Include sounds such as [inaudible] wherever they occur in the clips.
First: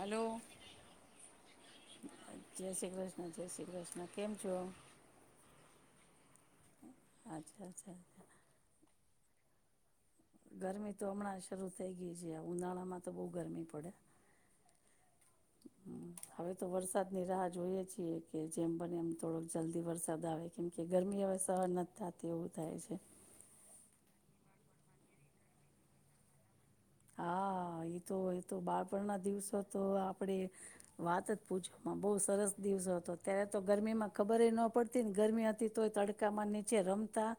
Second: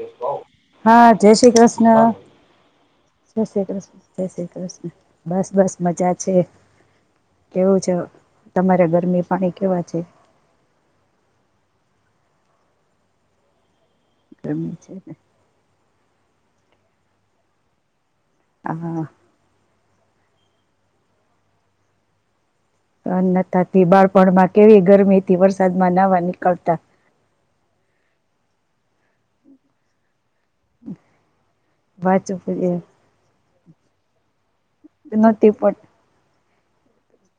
Hello હા, જય શ્રી જય શ્રી કૃષ્ણ કૃષ્ણ-જય જય શ્રી કૃષ્ણ કૃષ્ણ-જય કેમ શ્રી છો કૃષ્ણ બસ- બસ મજા છે. અચ્છા કેવું છે અચ્છા તમારે ગરમી? પાણી કેવા છે? ગરમી તો હમણાં શરૂ થઈ ગઈ છે, ઉનાળા માં તો બઉ ગરમી પડે. ગરમી છે ને? હવે તો વરસાદની રાહ જોઈએ છીએ. કે જેમ બને એમ હા થોડુક જલ્દ વરસાદ આવે કેમ કે ગરમી હવે સહન નથી થાતી હવે. સહન નથ થાતી. બાળક પણમાં કેવી ગરમીથી વરસાદમાં નાવા નીકળતા હા તો એ તો બાળપણ ના દિવસો તો આપણે, વાત જ પૂછવામાં બહુ વાચું સરસ દિવસો હતો, ત્યારે તો ગરમીમાં ખબર એ ન પડતી ને ગરમી નહોતી હતી પણ તોય તડકામાં નીચે ચે રમતા,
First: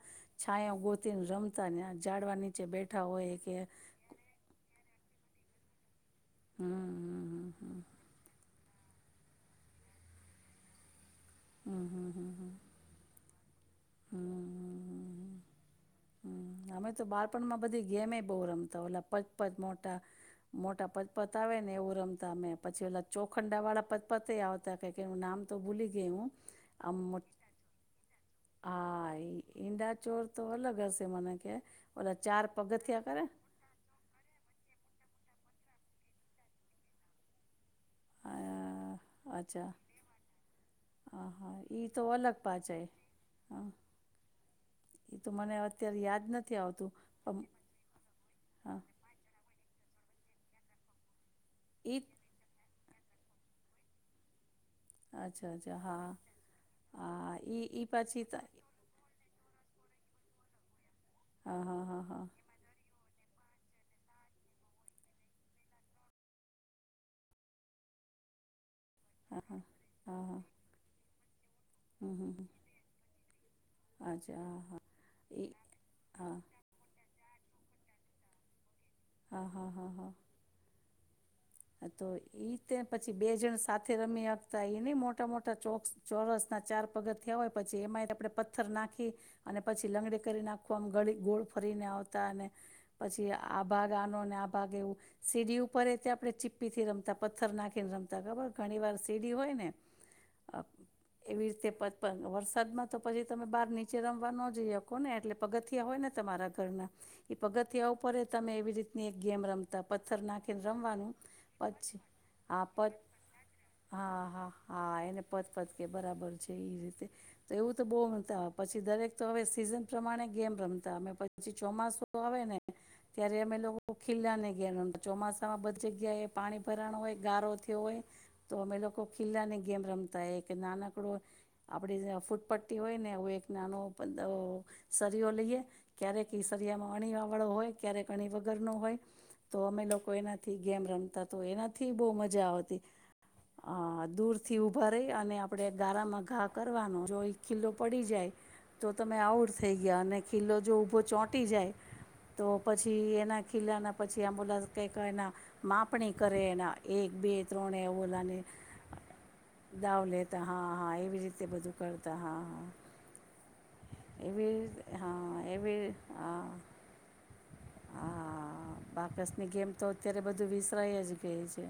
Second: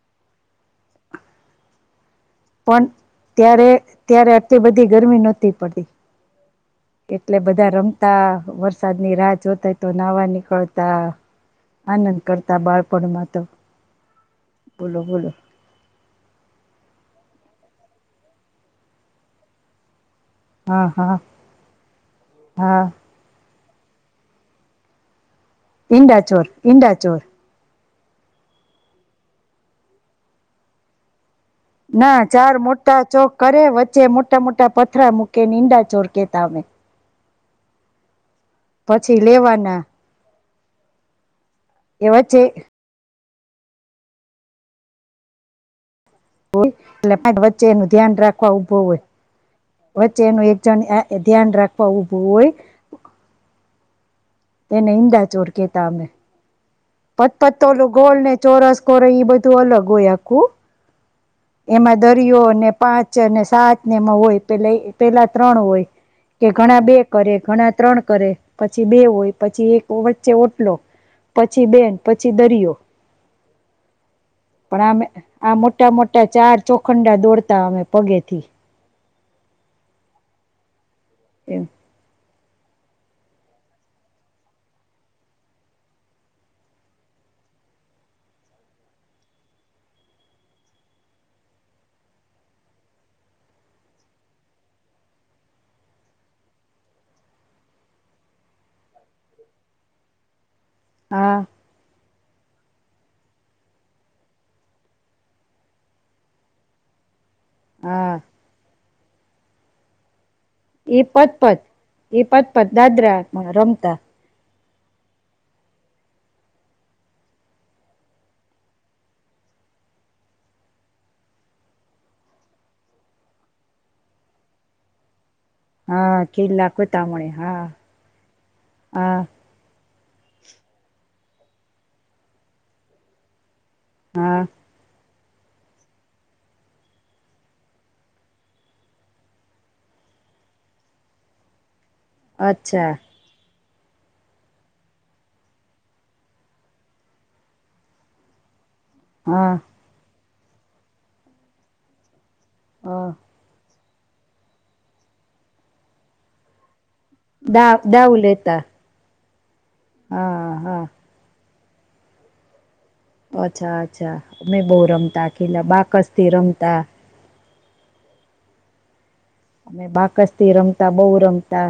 છાયા ગોતીને રમતા ઝાડવા નીચે પણ બેઠા હોય, કે ત્યારે ત્યારે આટલી બધી ગરમી નહોતી પડતી હમ એટલે બધા હમ રમતા વ વરસાદ ની રાહ જોતાય તો નાહવા નીકળતા હમ આનંદ હમ કરતા બાળપણમાં તો બોલો બોલો હમ હમ અમે તો બાળપણમાં બધી ગેમે બહુ રમતા ઓટલા પચ પચ મોટા હા મોટા હા પતપત આવે ને એવું રમતા અમે, હા પછી ઓલા ચોખંડા વાળા પતપત આવતા કઇક એનુ નામ તો બૂલી ગય હું, ઈંડાચોર આમ ઈંડાચોર હા ઈ ઈંડા ચોર તો અલગ હશે મને કે ઓલા ના ચાર મોટા પગથિયા ચોક કરે વચ્ચે મોટા મોટા પ પથરા મૂકે એને ઈંડા ચોર કેતા અમે. અ પછી અચ્છા લેવાના હા, હા. ઈ તો એ અલગ વચ્ચે પાચ આય. હા, ઈ તો મને અત [unintelligible] એટલે વચ્ચે એનું ધ્યાન રાખવા હા ઉભો હોય. વચ્ચે એનું એક જણ અ ધ્યાન રાખવા ઈ ઊભું હોય એને ઈંડા ચોર અચ્છા અચ્છા કેતા અમે. હા પત હા ઈ ઈ પતોલું ગોલ પછી ને ત ચોરસ કોરે ઈ બધું અલગ. ગોયાકું હા હા એમાં હા દરિયો હા અને પાંચ ચને સાત ને એમાં હોય, પેલે ઈ પેલા ત્રણ હોય, કે ઘણા બે કરે ઘણા ત્રણ કરે, પ પછી બે હોય હા હા પછી એક હા વચ્ચે હા ઓટલો. છી બેન હમ હમ પછી હમ. દરિયો. અચ્છા હા હા પણ આમે એ આ મોટા મોટા હા ચાર ચોખંડા દોડતા અમે પગે થી. હા, હા, હા, હા. એમ આ તો એ ઈ તે પછી બે જણ સાથે રમી આપતા એ ન મોટા મોટા ચો ચોરસ ના ચાર પગથયા હોય પછી એમાંય આપે પથ્થર નાખી અને પછી લંગડી કરી નાખવા ગળ ગોળ ફરીને આવતા અને પછી આ ભાગ આનોને આ ભાગ એવું સીડી ઉપર એ તે આપણે ચિપ પી થી રમતા પથ્થર નાખીને રમતા ખબર ઘણી વાર સીડી હોય ને આપડી હા એવી રીતે પથ પણ વરસાદમાં તો પછી તમે બહાર નીચે રમવા નો જઈએ કોને એટલે પગથિયા હોય ને તમારા ઘરના એ પગથિયા ઓ પર હા રહેતા અમે એવી રીત ની એક ગેમ રમતા પથ્થર નાખ કે એ રમવાનું પત પછી એ પદ પ દાદરામાં રમતા હા હા હા એને પત પત કે બરાબર છે ઈજ રીતે. તો એવું તો બહુ રમતાય પછી દરેક તો હવે સીઝન પ્રમાણે ગેમ રમતા. અમે પછી ચોમાસું આવે ને ત્યારે અમે લોકો ખિલ્લા ને ગેમ રમતા ચોમાસું તા બધ હા જગ્યાએ પાણી કિલ્લા ભરાણ હોય કોતામણી ગારો હા થયો હોય, તો અમે લોકો હા ખિલ્લ્લાની ગેમ રમ તા. એક નાનકડું આપડી જે ફૂટપટ્ટી હોય ને એવું એક નાનો પંદઓ હા સર [unintelligible] લઈએ ક્યારેક કેસરિયા મા અણી આવળ હોય, ક્યારેક અણી વગર નો હોય, તો અમે લોકો એનાથી ગેમ રમતા. તો એના થી બહુ મજા આવતી. અચ્છા હા દૂરથી ઊભા રહી અને આપણે ગારામાં ઘા કરવાનો જો એ ખીલો પડી જાય તો તમે આઉટ હા થઈ ગયા અને ખીલો જો ઊભો ચોંટી જાય તો હ પછી એના ખીલાના પછી એમ્બુલન્સ કંઈક એના માપ પણી કરે એના એક બે દા ત્રણે એવું દાવ ઓલાને લેતા દાવ લેતા હા, હા એવી રીતે બધું. કરતા હા, હા. અચ્છા-અચ્છા એવી અમે બોવ રમતા આ હા ખીલા, એવી બાકસથી રમતા. હા, હા, હા બાકસથી ગેમ અમે તો અત્યારે બાકસ થી બધું રમતા વિસરાય બહુ જ ગઈ છે. રમતા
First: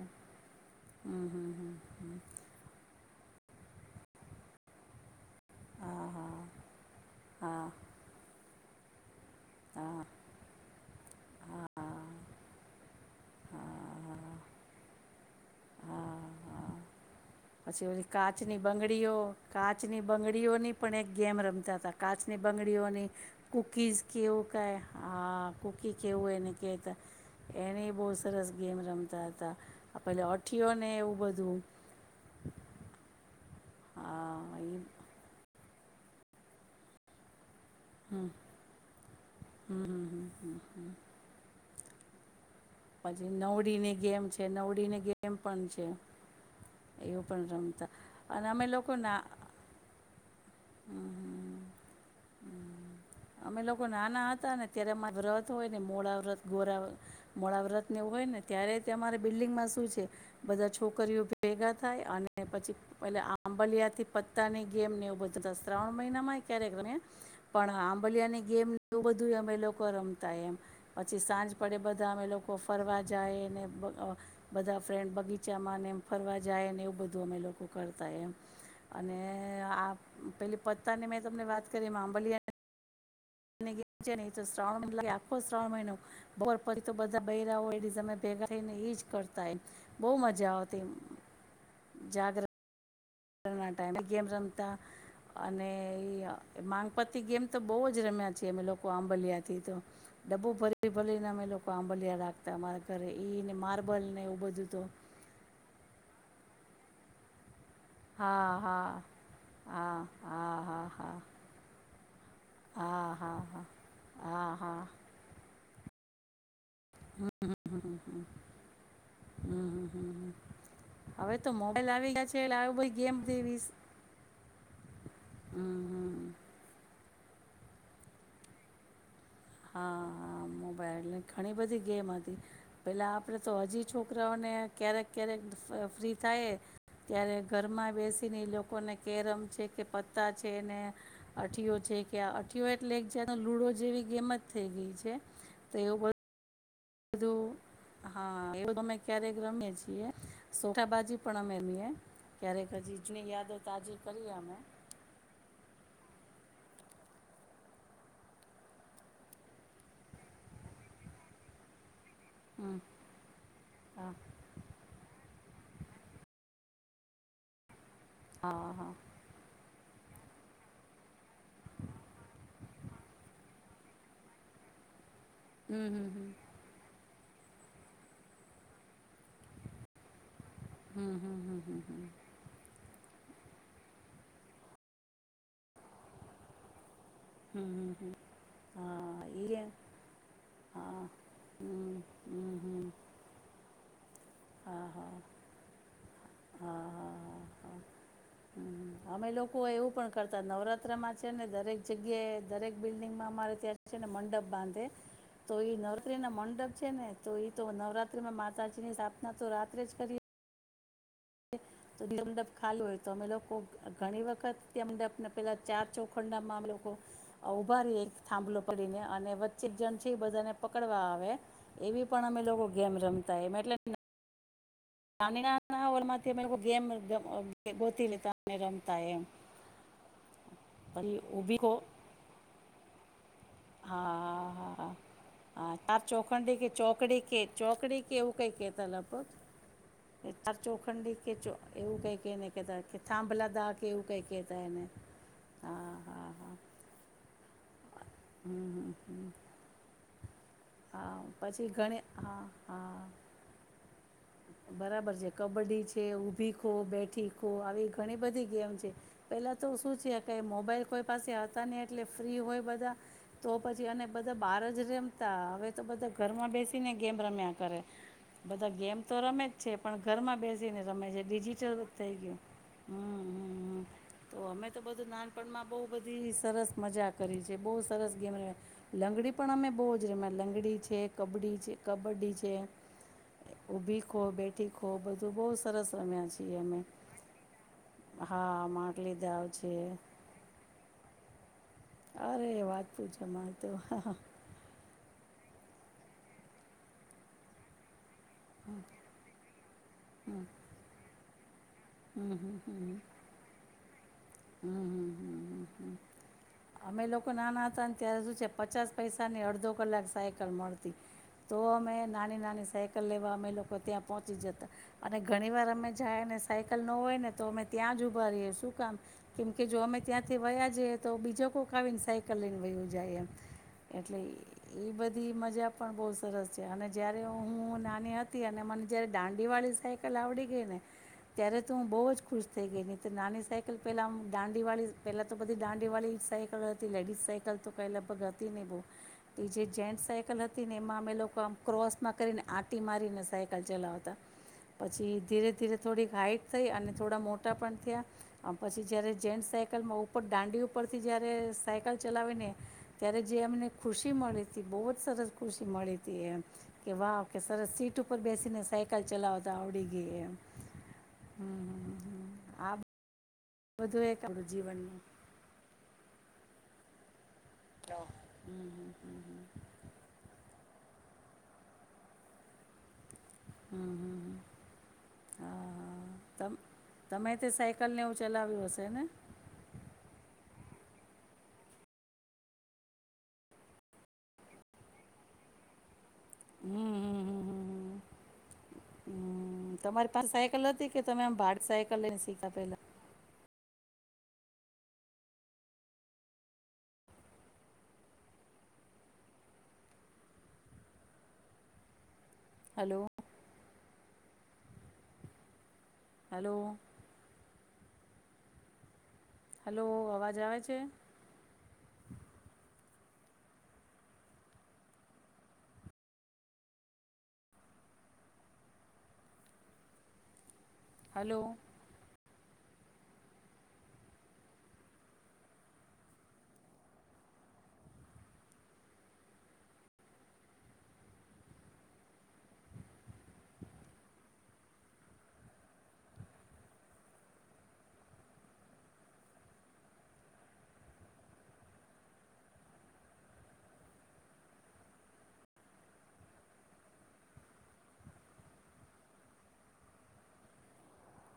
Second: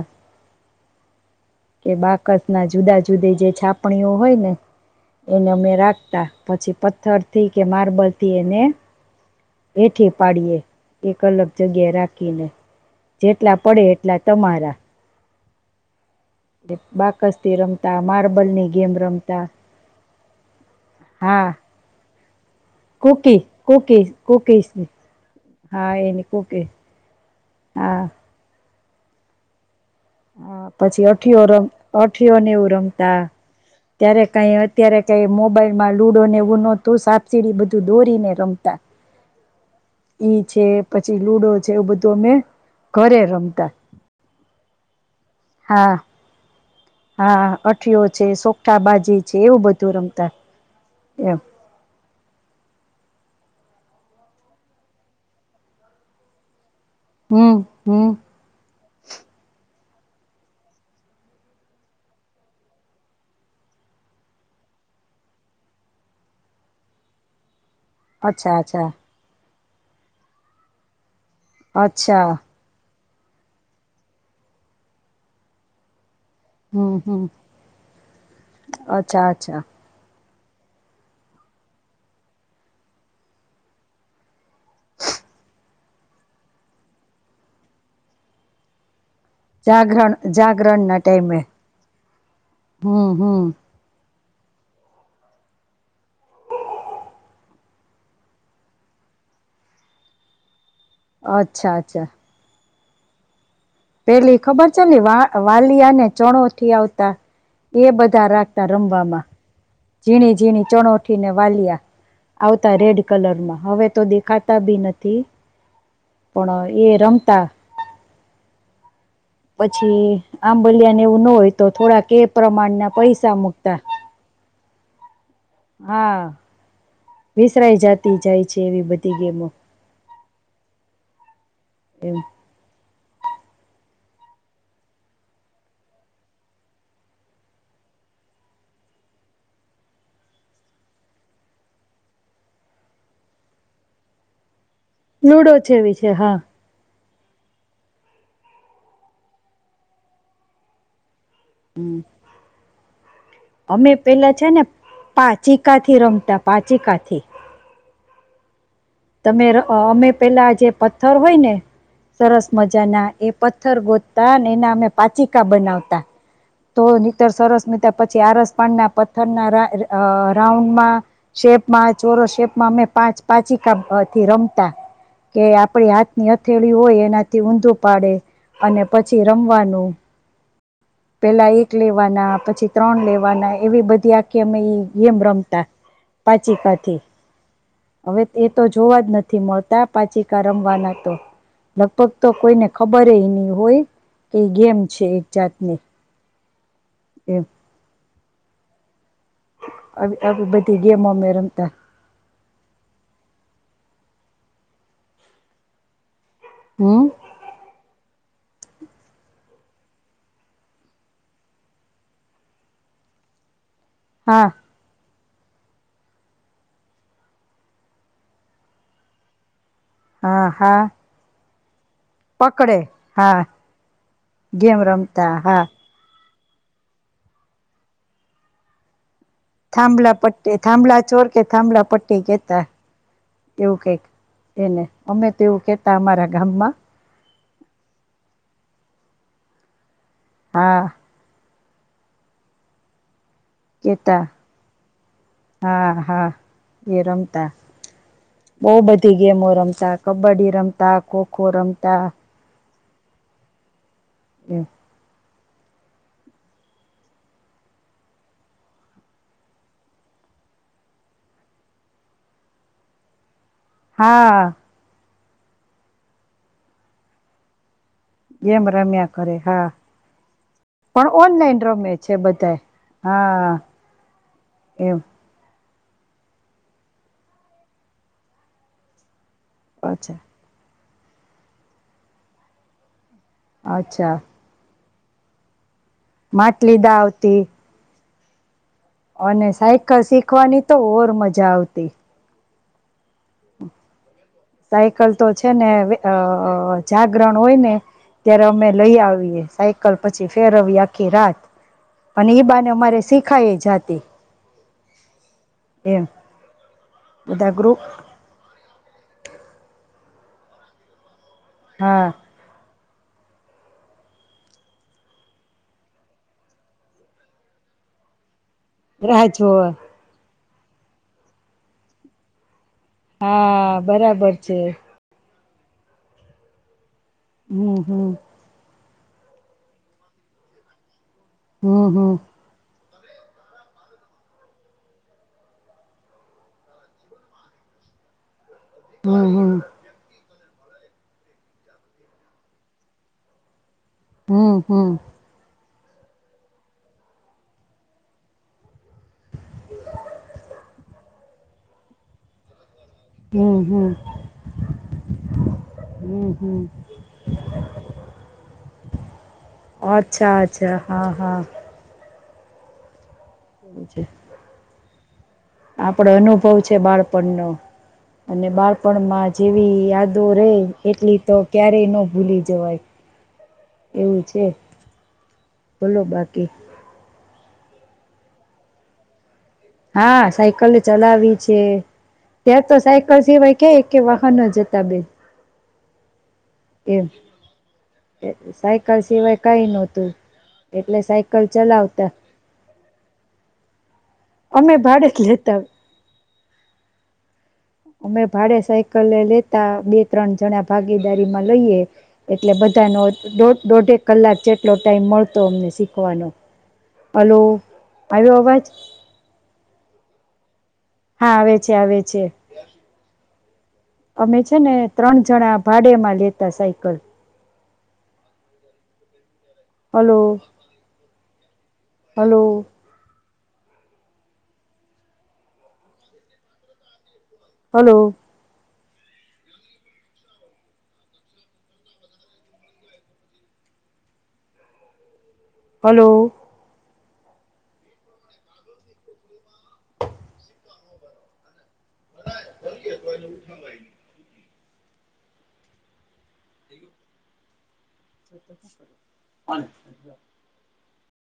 હમ્ભ, હમ્મ. કે બાકસ ના જુદા જુદી જે છાપણીઓ હોય ને એને અમે હા રાખતા, હા પછી પથ્થરથી કે હા માર્બલ થી એને હા એઠી પાડીએ, એક અલગ જગ્યાએ રાખીને. જેટલા પડે એટલા તમારા. દીભાગ પછી ઓલી કાચની બંગડીઓ, રમતા કાચની બંગડીઓની પણ એક ગેમ હા રમતા તા. કાચની બંગડીઓની કુકી કૂકીઝ કુકી એવું કહે કુકીઝ હા હા કૂકી એની કેવું એને કુકી કેતા, એની બહુ સરસ ગેમ રમતા હતા. આ પેલે હા અઠીઓને પછી એવું અઠીયો બધું રમ અઠ્યો ને એવું રમતા. ત્યારે કાઈ હા એ અત્યારે કાઈ મોબાઈલ માં લુડો ને એવું નોતું સાપ સીડી બધ ધું હમ દોરીને રમતા, હમ હમ એ હમ છે, હમ પછી લુડો જેવું બધું અમે ઘરે પછી રમતા નવડીની ગેમ છે. નવડીની ગેમ પણ છે હા, એવું પણ હા રમતા અઠયો છે, અને અમે સોકટા લોકો ના બાજી છે, એવું બધું રમતા. હમ એમ. હમ અમે લોકો નાના હતા ને ત્યારે અમાર વ્રત હોય ને મોડા વ્રત ગોરા હમ મોડા વ્રત ને હમ એવું હોય ને ત્યારે તે અમારે બિલ્ડિંગમાં શું છે તે. બધા છોકરીઓ ભેગા થાય અને પછી એટલે આંબલિયા થી પત્તાની ગેમ ને એ બધ ત્રસા શ્રાવણ મહિનામાં કયારે ગને પણ આાંબલિયાની અચ્છા ગેમ અચ્છા એટલું બધું અમે લોક કો રમતા એમ પ છી સાંજ પડે બધા અમે અચ્છા લોકો ફરવા જાય ને બ અહ બધા ફ્રેન્ડ બગીચામાં અને ફરવા જાય ને એવું હમ હમ બધું અમે લોકો કરતા એમ અને અચ્છા અચ્છા આ પેલી પત્તાની મેં તમને વાત કરી એમાં આમબલિયા ગી છે ને એ તો શ્રાવણ [inaudible] આંખો શ્રાવણ મહિનો બોર પરી તો બધા બૈરાંઓ એડી સમય ઈજ કર તા એન. જાગરણ બહુજ મજા જાગરણ આવતી મ જાગ્ર હા, હા. ગેમ રમતા અને ઈઅ માંગપતી ગેમ તો બહુ જ રમ્યા છે અમે લોકો આંબલિયાથી તો ડબ્બું ભરી ફિર ભલેના અમે લોકો અચ્છા અચ્છા આંબલિયા રાખતા અમારા કરરે ઈ ને માર પેલી ઈ ખબર છે ને વા વાલ થિયાંને ચણોથી આવતા. એ બધા હા રાખતા હા રમવામાં. હા હા ઝીણી ઝીણી હા હા ચણોઠી ને વાલ્યા, આવતા હા લાલ હા હા કલરમાં હા હવે તો હા દેખાતા ભી હા નથી. પણ એ હમ રમતા, હમ હમ હમ હમ હમ હમ પછી હમ આંબલિયાન એવું ના હવે હોય તો મોબાઈલ થોડા આવી કે ગયા છે એટલે પ્રમાણના આવી બધી ગેમ પૈસા તેવી મૂકતા. હમ હા, વિસરાઈ જાતી જાય છે એવી બધી- ગેમો. આ મોબાઈઇલ [unintelligible] ઘણી બધી ગેમ એમ હતી. પહેલાં આપણે તો હજી છોકરાઓને ક્યારેક-ક્યારેક ફ્રી થાય ત્યારે ઘરમાં બેસીને એ લોકોને કેરમ છે કે પત્તા છે ને, અઠીઓ છે કે આ અઠીયો એટલે એક જ લૂડો જેવી ગેમ જ થઈ ગઈ છે, લૂડો તો જેવી એવૂ બધુ છે હા હા એવું અમે ક્યારેક રમીએ છીએ, સોખા બાાજી પણ અમે રમીએ ક્યારેક હજીજની યાદો તાજી કરીએ અમે કાથી રમતા પાચીકાથી. તમે અમે પેલા જે પથ્થર હોય ને સરસ હમ મજા ના એ પથ્થર હા ગોતતા એના અમે પાચી બનાવતા, તો નતર સરસ મ પછી આરસ હા હા પાડના પથ્થરના અ રાઉન્ડમાં, શેપમાં ચોરો શેપમાં અમે પાંચ પાચી કાથી રમતા. કે આપડી હાથ ની અથેળી હોય એના થી ઊંધું પાડે અને પછી રમવાનું. પેલા એક લેવાના, પછી ત્રણ લે બનાઈ એવી બધી આખી અમે ઈ ગેમ રમતા પાચિકાથી. હમ્મ-હમ્મ-હમ્મ. હવે તો જોવા જ નથી મળતા પાચિકા રમવાના તો, લગભગ તો કોઈને ખબર એય નહી હોય. હોય. કે ગેમ છે એક જાતની એમ. હમ્મ. અમે લોકો એવું પણ આવી કરતા આવી બધી ગેમો નવરાત્રામાં અમે છે ને રમતા દરેક જગ્યાએ દરેક બિલ્ડિંગમાં અમારે ત્યાં છેને મંડપ બાંધે તો ઈ નર [unintelligible] ના મંડપ છે હમ ને, તો ઈ તો નવરાત ત્રામાં મા માતાજીની સાપ ના તો રાત્રે જ કરીએ તો [unintelligible] મંડપ ખાલી હોય તો અમે લોકો ઘણી હા વખત [unintelligible] પેલા ચાર ચોખંડામાં અમે લોકો ઊભા રેયે એક થાંભલો પડીને અને વ એક જણ છે એ હા બધાને હા પકડવા આવે. એવી પણ અમે લોકો પકડે ગેમ હા રમતાય એમ એટલે ગેમ રમતા હ. તે મે લોકો ગેમ ગોતી લેતા અને રમતા એમ. થાંભલા પટ્ટી થાંભલા પછી ચોર કે ઊભી ખો થાંભલા પટ્ટી કેતા. એવું હા કઈક હા એને હા અમે તો એવું હા કેતા તાર અમારા ચોખંડી કે ગામમાં ચોકડી કે ચોકડી કેવું કઈ કે તલાપત [unintelligible] એ તાર હા ચોખંડી કે ચ [unintelligible] એવું કઈકે એને કેતા સાંભલા દા કે એવું કં કેતા કતા એને, હા હા. હા. હમ બહ હમ બધી હમ ગેમો રમતા બડી રમતા હા ખોખો પછી ઘણી રમતા. હા હા બરાબર છે. કબડ્ડી છે ઊભી ખો બેઠી ખો આવી ઘણી બધી ગેમ છે, પહેલાં તો શું છે ક મોબાઈલ કોઈ પાસે હતા ને એટલે ફ્રી હોય બધા. તો પછી અને બધા હા બહાર જ રે તા હવે તો બધા ઘરમાં બેસીને ગેમ રમ્યા કરે. બધા ગેમ રમ્યા તો કરે રમે જ હા છે પણ ઘરમાં બેસીને પણ રમે છે ઓનલાઈન ડિજિટલ જ રમે થઈ છે ગયું, બધા હા હમ તો અમે તો એમ બધું નાનપમાં- બહ બધી સરસ મજા કરી છેબહુ સરસ ગેમ લંગડી પણ અમે બોજ અચ્છા લંગડી છે કબડી છે કબડ્ડી છે. ઉભી અચ્છા ખો બેઠી ખહબ બધું બહુ સરસ રમ્યા છીએ માટલી અમે દા આવતી હા. માટલી દાવ અને છે સાયકલ શીખવાની તો ઓર મજા. જાવતી. અરે વાત પું છે મારે તો સાયકલ તો છે ને અ જાગરણ હોય ને અત્યારે અમે લઈ આવીએ સાયકલ પછી ફેરવીએ આખી રાત. અને હમ ઈ હમ બાને અમારે હમ શીખાય જાતી. હમ એમ અમે લોકો બધા નાના ગ્રુપ હતા ત્યારે શું છે પચાસ પૈસા ને અડધો કલાક સાયકલ મળતી. તો અમે હા નાની નાની સાયક કલ લેવા અમે લોકો ત્યાં પહોંચી જતા, અને ઘણીવાર અમે જાય અને સાયકલ ન હોય ને તો અમે ત્યાં જ ઊભા રહીએ. શું કામ? રાહ કેમ કે જોવે જો અમે ત્યાં થી વયા જઈએ તો બીજો કોક આવીને સાયકલ લઈને વયો જાય એમ હા એટલે બરાબર છે ઈ બધી મજ જા પણ બહુ સરસ છે અને જયારે હું હમ હું હમ નાની હતી અને મને જયારે દાંડીવાળી સાયકલ આવડી ગઈ ને ત્યારે તો હું બહુ હમ જ ખુશ થઈ ગઈ તી. નાની સાયકલ પેલા આમ દાંડીવાળી પેલા તો બધી દાંડીવાળી જ સાયકલ હતી લેડીઝ સાયકલ તો કાઈ લગભગ હ તી નહી બહું હમ તો એ હમ જે ચેન સા કલ હતી ને એમાં અમે લોકો આમ ક્રોસમાં કરીને આંટી મારીને સાયકલ ચલાવતા. હમ હમ હમ પછી ધીરે-ધીરે થોડીક હાઈટ થઈ અને થોડા મોટા પણ થયા આ પછી જ્યારે જેન્ટ સાયકલમાં ઉપર દાંડી ઉપરથી જય્યારે સાયકલ ચલાવીને ત્યારે જે એમને હમ હમ ખુશી મળી હતી બહુ જ સરસ ખુશી મળી હતી હમ એમ, હમ કે વાહ કે સરસ સીટ ઉપર બેસીને સાયકલ ચલાવતા આવડી ગઈ એમ અચ્છા અચ્છા હા હા હ હ. આ વધું એક આપણું જીવનનું. આપડો અનુભવ છે બાળપણ નો. હમ અને હમ હમ હમ હમ બાળપણમાં જેવી યાદો રે. એટલી તો ક્યારેય ન ભૂલી જવાય. હમ એવું હમ છે, હા બોલો બાકી. સાઈકલને એવું ચલાવ્યું હશે ને? હા સાયકલ ચલાવી છે, ત્યાં તો સાયકલ સિવાય કે કે વાહનો જતા બેન. હમ હમ એમ, હમ હમ હમ સાયકલ સિવાય કઈ હમ નહતું, તમારી પાસે સાયકલ હતી એટલે કે તમે આમ સાયકલ ભાડ સાયકલ ચલાવતા. લઈને શીખા પેલા અમે ભાડેક લેતા. અમે ભાડે સાયકલ લેતા બે ત્રણ જણા ભાગીદારી માં લઈએ. એટલે હલો બધાનો દોઢેક કલાક જે એટલો ટાઈમ મળતો અમને શીખ કવાનો, હલો હલો. આવ્યો આવાજ? હલો અવાજ આવે છે? હા આવે છે આવે છે. અમે છે ને ત્રણ જણા ભાડેમાં લેતા cycle. Hello. Hello. Hello. Hello. Hello. શાબાશ ફરી. [unintelligible] [inaudible]